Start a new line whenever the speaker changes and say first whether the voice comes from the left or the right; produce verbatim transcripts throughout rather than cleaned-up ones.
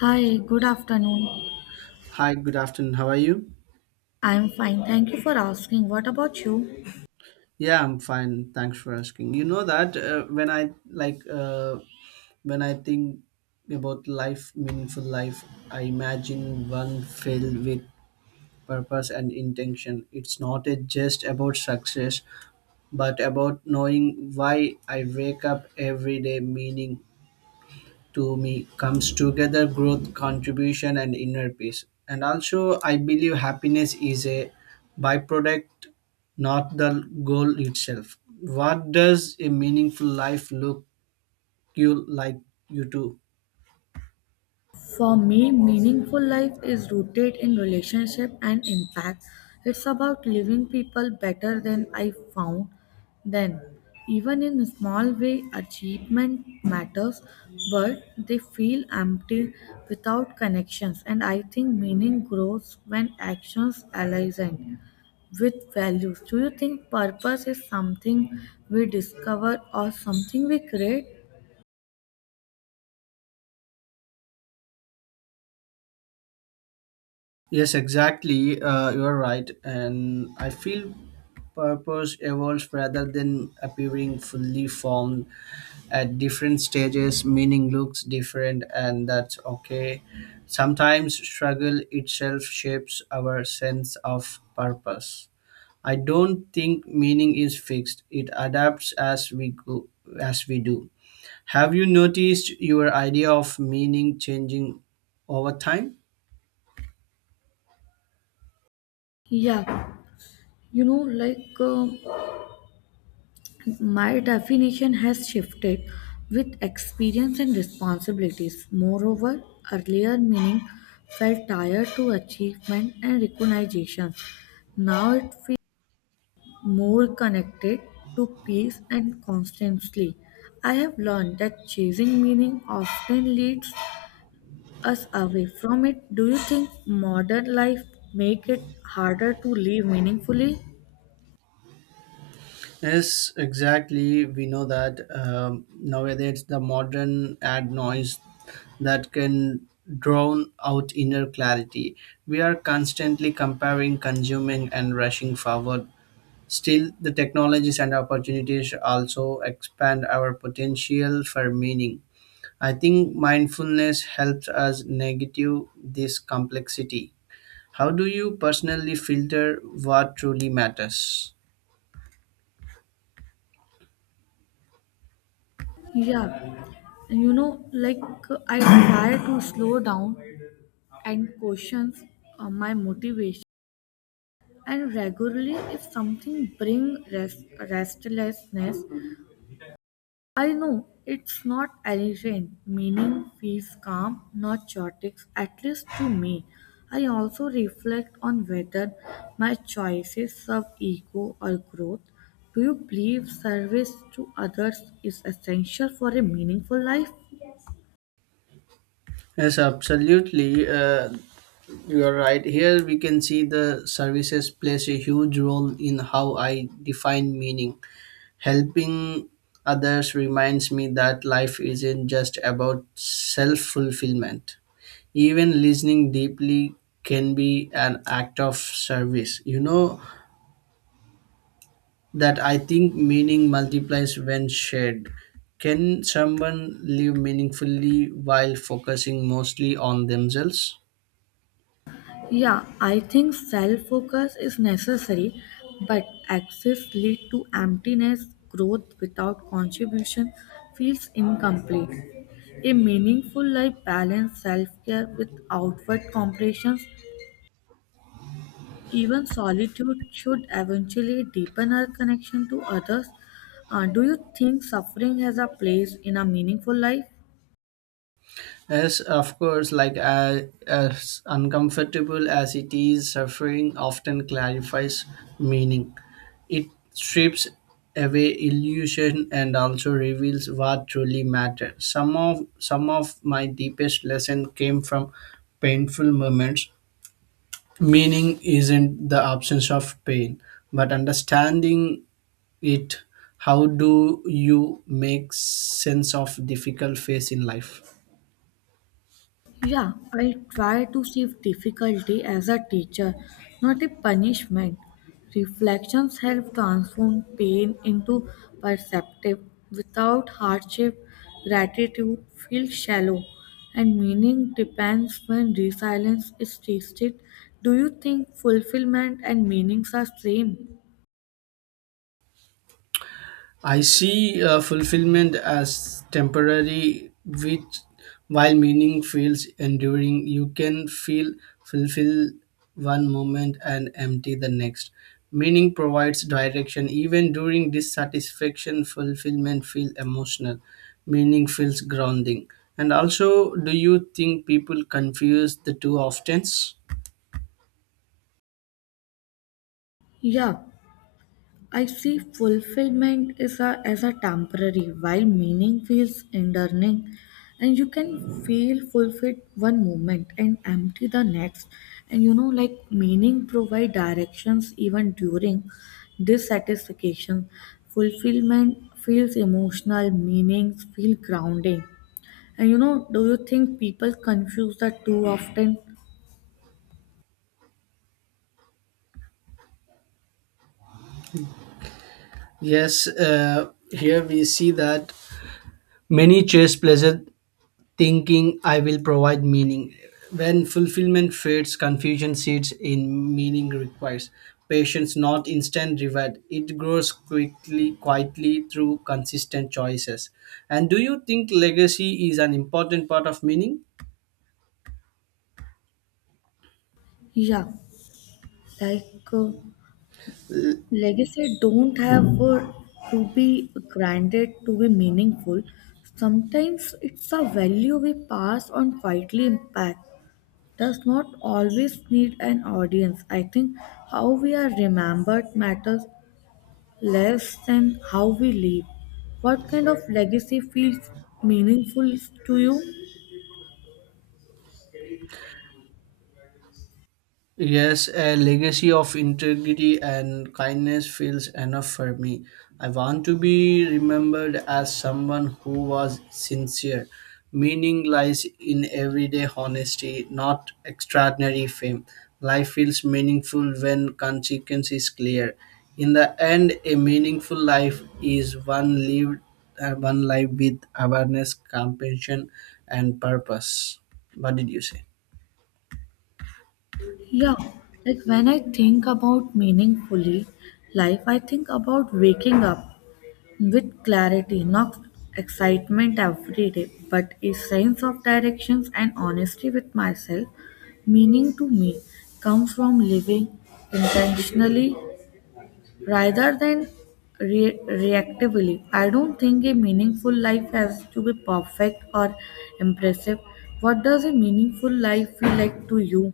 left: Hi, good afternoon.
right: Hi, good afternoon. How are you?
left: I'm fine. Thank you for asking. What about you?
right: Yeah, I'm fine. Thanks for asking. You know that uh, when I like uh, when I think about life, meaningful life. I imagine one filled with purpose and intention. It's not a just about success, but about knowing why I wake up every day. Meaning to me comes together growth contribution and inner peace, and also I believe happiness is a byproduct, not the goal itself. What does a meaningful life look you like you to?
left: For me, meaningful life is rooted in relationship and impact. It's about living people better than I found then. Even in a small way, achievement matters, but they feel empty without connections. And I think meaning grows when actions align with values. Do you think purpose is something we discover or something we create?
right: Yes, exactly. Uh, you are right, and I feel purpose evolves rather than appearing fully formed. At different stages meaning looks different, and that's okay. Sometimes struggle itself shapes our sense of purpose. I don't think meaning is fixed, it adapts as we go, as we do. Have you noticed your idea of meaning changing over time?
left: Yeah, you know, like. um My definition has shifted with experience and responsibilities. Moreover, earlier meaning felt tied to achievement and recognition. Now it feels more connected to peace and constancy. I have learned that chasing meaning often leads us away from it. Do you think modern life make it harder to live meaningfully?
right: Yes, exactly. We know that um, Nowadays the modern ad noise that can drown out inner clarity. We are constantly comparing, consuming, and rushing forward. Still, the technologies and opportunities also expand our potential for meaning. I think mindfulness helps us negative this complexity. How do you personally filter what truly matters?
left: Yeah, and you know, like I try to slow down and question uh, my motivation. And regularly, if something brings rest, restlessness, I know it's not arranged. Meaning feels calm, not chaotic, at least to me. I also reflect on whether my choices serve ego or growth. Do you believe service to others is essential for a meaningful life?
right: Yes, absolutely. Uh, You are right. Here we can see the services plays a huge role in how I define meaning. Helping others reminds me that life isn't just about self fulfillment. Even listening deeply can be an act of service. You know that I think meaning multiplies when shared. Can someone live meaningfully while focusing mostly on themselves?
left: Yeah, I think self focus is necessary, but excess lead to emptiness. Growth without contribution feels incomplete. A meaningful life balance self care with outward comparisons. Even solitude should eventually deepen our connection to others. Uh, do you think suffering has a place in a meaningful life?
right: Yes, of course, like uh, as uncomfortable as it is, suffering often clarifies meaning. It strips away illusion and also reveals what truly matters. Some of some of my deepest lesson came from painful moments. Meaning isn't the absence of pain, but understanding it. How do you make sense of difficult phase in life?
left: Yeah, I try to see difficulty as a teacher, not a punishment. Reflections help transform pain into perceptive. Without hardship, gratitude feels shallow, and meaning depends when resilience is tasted. Do you think fulfillment and meanings are same?
right: I see uh, fulfillment as temporary, which while meaning feels enduring, you can feel fulfill one moment and empty the next. Meaning provides direction. Even during dissatisfaction, fulfillment feels emotional. Meaning feels grounding. And also, do you think people confuse the two often?
left: Yeah, I see fulfillment is a, as a temporary, while meaning feels enduring, and you can feel fulfilled one moment and empty the next. And you know, like meaning provide directions even during dissatisfaction. Fulfillment feels emotional, meanings feel grounding. And you know, do you think people confuse the two often?
right: Yes, uh, here we see that many chase pleasure thinking I will provide meaning. When fulfillment fades, confusion seeds in meaning requires patience, not instant reward. It grows quickly, quietly through consistent choices. And do you think legacy is an important part of meaning?
left: Yeah, like. Uh, Legacy don't have uh, to be granted to be meaningful. Sometimes it's a value we pass on quietly impact does not always need an audience. I think how we are remembered matters less than how we live. What kind of legacy feels meaningful to you?
right: Yes, a legacy of integrity and kindness feels enough for me. I want to be remembered as someone who was sincere. Meaning lies in everyday honesty, not extraordinary fame. Life feels meaningful when consequence is clear. In the end, a meaningful life is one lived, uh, one life with awareness, compassion, and purpose. What did you say?
left: Yeah, like when I think about meaningfully life, I think about waking up with clarity, not excitement every day, but a sense of directions and honesty with myself, meaning to me comes from living intentionally rather than re- reactively. I don't think a meaningful life has to be perfect or impressive. What does a meaningful life feel like to you?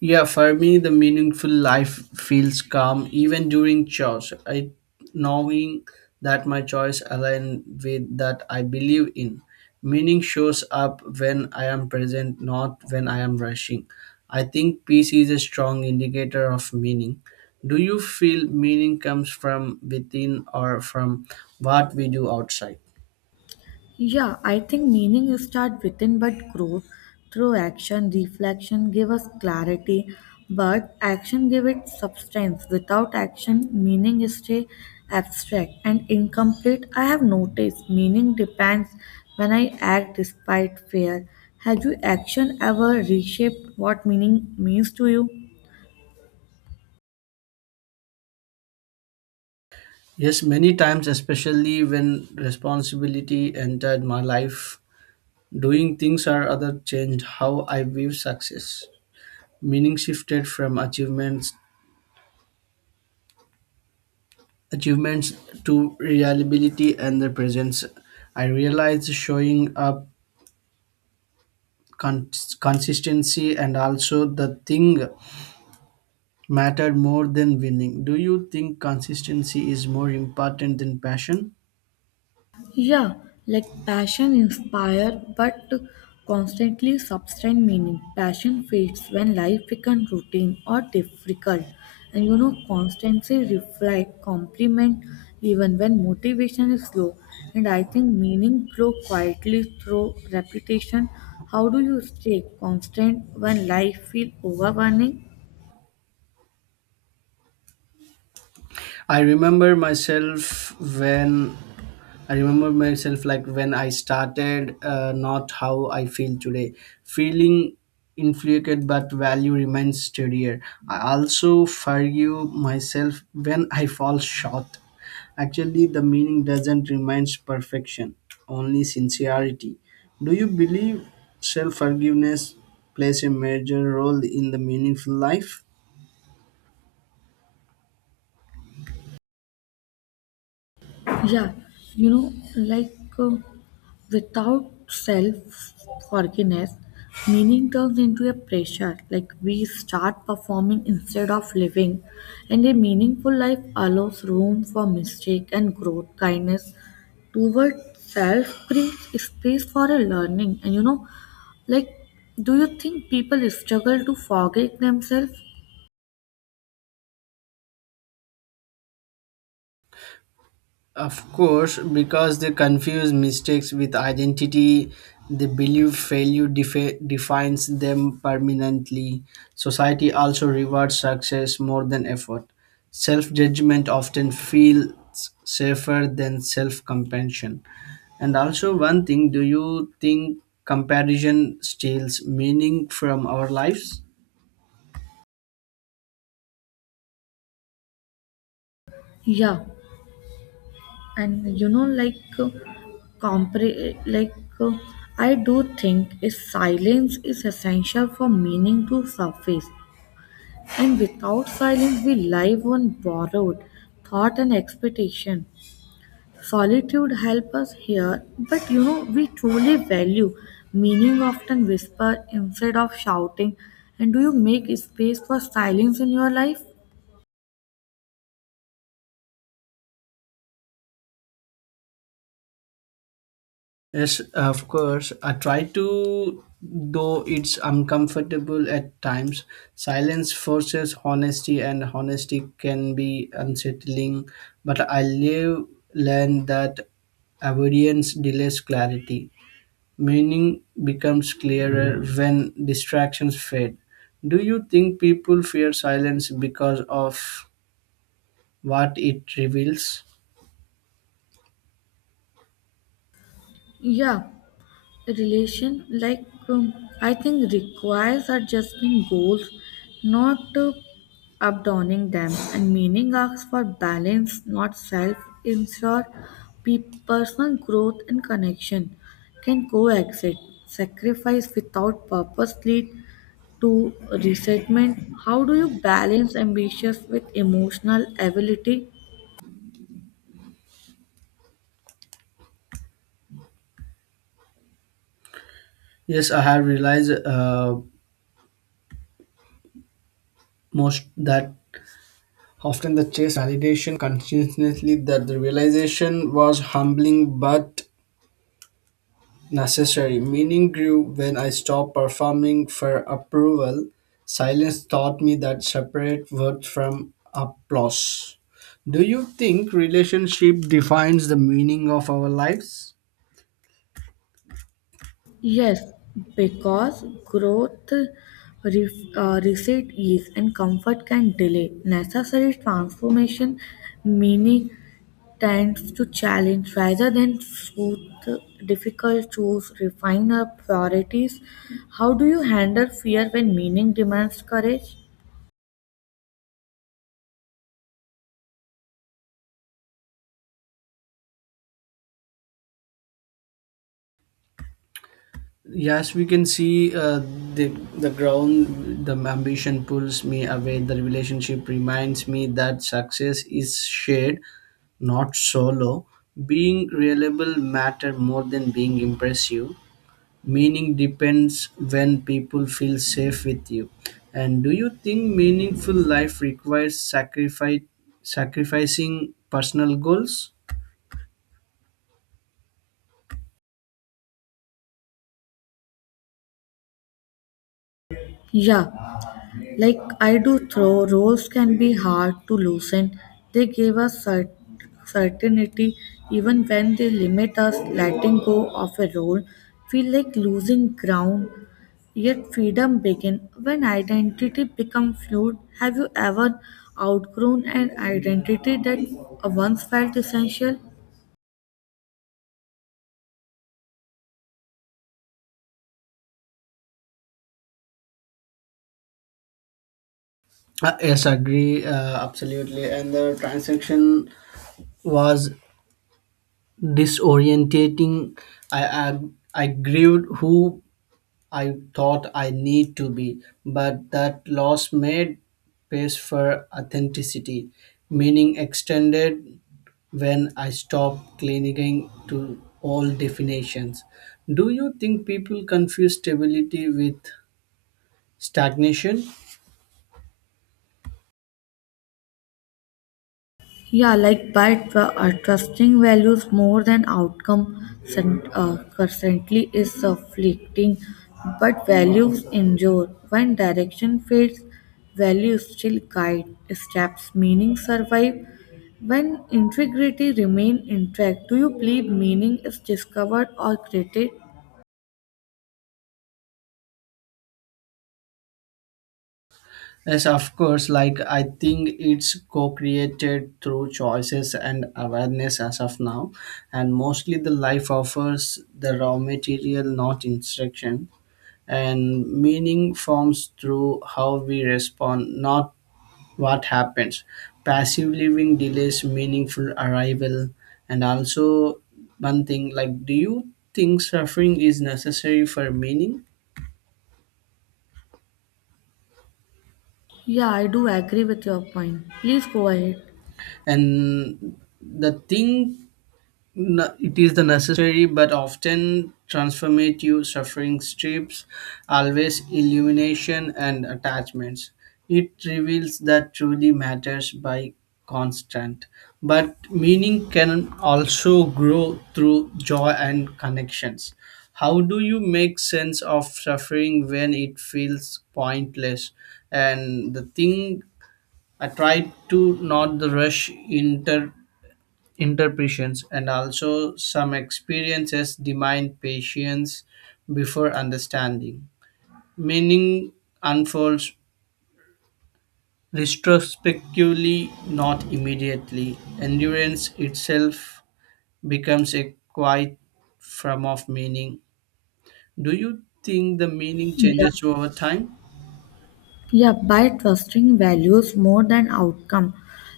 right: Yeah, for me, the meaningful life feels calm even during chores. I knowing that my choice align with that I believe in. Meaning shows up when I am present, not when I am rushing. I think peace is a strong indicator of meaning. Do you feel meaning comes from within or from what we do outside?
left: Yeah, I think meaning is start within but grow through action. Reflection give us clarity, but action give it substance. Without action, meaning is stay abstract and incomplete. I have noticed meaning depends when I act despite fear. Have you action ever reshaped what meaning means to you?
right: Yes, many times, especially when responsibility entered my life. Doing things are other changed how I view success. Meaning shifted from achievements achievements to reliability and the presence. I realized showing up con- consistency and also the thing mattered more than winning. Do you think consistency is more important than passion?
left: Yeah, like passion inspire but constantly sustain meaning. Passion fades when life becomes routine or difficult. And you know, constancy reflect, complement even when motivation is low. And I think meaning grow quietly through repetition. How do you stay constant when life feel overwhelming?
right: I remember myself when I remember myself like when I started, uh, not how I feel today. Feeling inflicted, but value remains steadier. I also forgive myself when I fall short. Actually, the meaning doesn't remain perfection, only sincerity. Do you believe self forgiveness plays a major role in the meaningful life?
left: Yeah, you know, like uh, without self forgiveness, meaning turns into a pressure. Like we start performing instead of living, and a meaningful life allows room for mistake and growth. Kindness toward self brings space for a learning, and you know, like, do you think people struggle to forgive themselves?
right: Of course, because they confuse mistakes with identity, they believe failure defi- defines them permanently. Society also rewards success more than effort. Self judgment often feels safer than self compassion. And also, one thing, do you think comparison steals meaning from our lives?
left: Yeah, and you know like uh, compre- like uh, I do think is silence is essential for meaning to surface, and without silence we live on borrowed thought and expectation. Solitude help us here, but you know we truly value meaning often whisper instead of shouting. And do you make space for silence in your life?
right: Yes, of course. I try to, though it's uncomfortable at times. Silence forces honesty, and honesty can be unsettling. But I live learn that avoidance delays clarity. Meaning becomes clearer when distractions fade. Do you think people fear silence because of what it reveals?
left: Yeah relation like um, I think requires adjusting goals, not uh, abandoning them, and meaning asks for balance, not self ensure. Pe- personal growth and connection can coexist. Sacrifice without purpose lead to resentment. How do you balance ambitions with emotional ability?
right: Yes, I have realized uh, most that often the chase validation continuously that the realization was humbling but necessary. Meaning grew when I stopped performing for approval. Silence taught me that separate worth from applause. Do you think relationship defines the meaning of our lives?
left: Yes, because growth, ref- uh, receipt, ease, and comfort can delay necessary transformation, meaning tends to challenge rather than soothe. Difficult choose refine our priorities. How do you handle fear when meaning demands courage?
right: Yes, we can see uh, the the ground. The ambition pulls me away. The relationship reminds me that success is shared, not solo. Being reliable matter more than being impressive. Meaning depends when people feel safe with you. And do you think meaningful life requires sacrifice, sacrificing personal goals?
left: Yeah, like I do throw roles can be hard to loosen. They give us cert certainty even when they limit us. Letting go of a role feel like losing ground. Yet freedom begin when identity become fluid. Have you ever outgrown an identity that once felt essential?
right: Uh, yes, agree, uh, absolutely. And the transaction was disorientating. I, I I grieved who I thought I need to be, but that loss made space for authenticity. Meaning extended when I stopped clinging to all definitions. Do you think people confuse stability with stagnation?
left: Yeah, like by tr- uh, trusting values more than outcome cent- uh, constantly is uh, but values endure. When direction fades, values still guide steps, meaning survive. When integrity remain intact, do you believe meaning is discovered or created?
right: Yes, of course. Like, I think it's co created through choices and awareness as of now. And mostly the life offers the raw material, not instruction. And meaning forms through how we respond, not what happens. Passive living delays meaningful arrival. And also, one thing, like, do you think suffering is necessary for meaning?
left: Yeah, I do agree with your point. Please go ahead.
right: And the thing, no, it is the necessary but often transformative suffering strips, always illumination and attachments. It reveals that truly matters by constant. But meaning can also grow through joy and connections. How do you make sense of suffering when it feels pointless? And the thing, I try to not the rush into interpretations, and also some experiences demand patience before understanding. Meaning unfolds retrospectively, not immediately. Endurance itself becomes a quiet form of meaning. Do you think the meaning
left: Yeah.
right: changes over time?
left: Yeah, by trusting values more than outcome,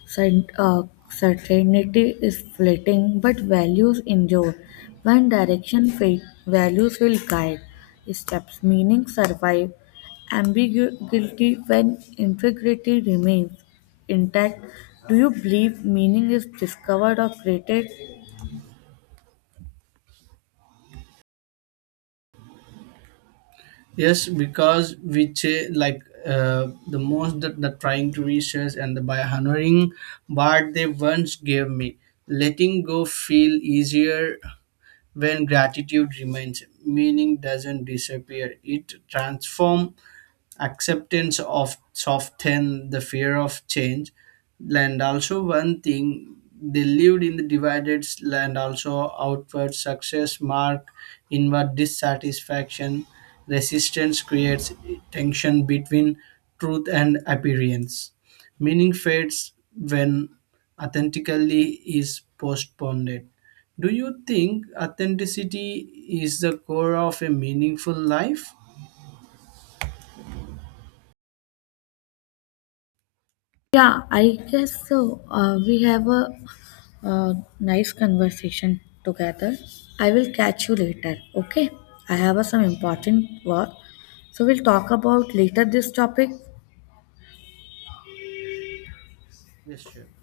left: Cert- uh, certainty is fleeting, but values endure. When direction fades, values will guide steps, meaning survive. Ambiguity when integrity remains intact. Do you believe meaning is discovered or created?
right: Yes, because we cha- like uh, the most that the trying to research and the by honoring what they once gave me, letting go feel easier when gratitude remains. Meaning doesn't disappear; it transform acceptance of soften the fear of change. And also one thing, they lived in the divided land, also outward success mark inward dissatisfaction. Resistance creates tension between truth and appearance. Meaning fades when authentically is postponed. Do you think authenticity is the core of a meaningful life?
left: Yeah, I guess so. Uh, we have a, uh nice conversation together. I will catch you later. Okay, I have uh, some
right: Yeah, thank you.
left: important work, so we'll talk about later this topic.
right: Yes, sure.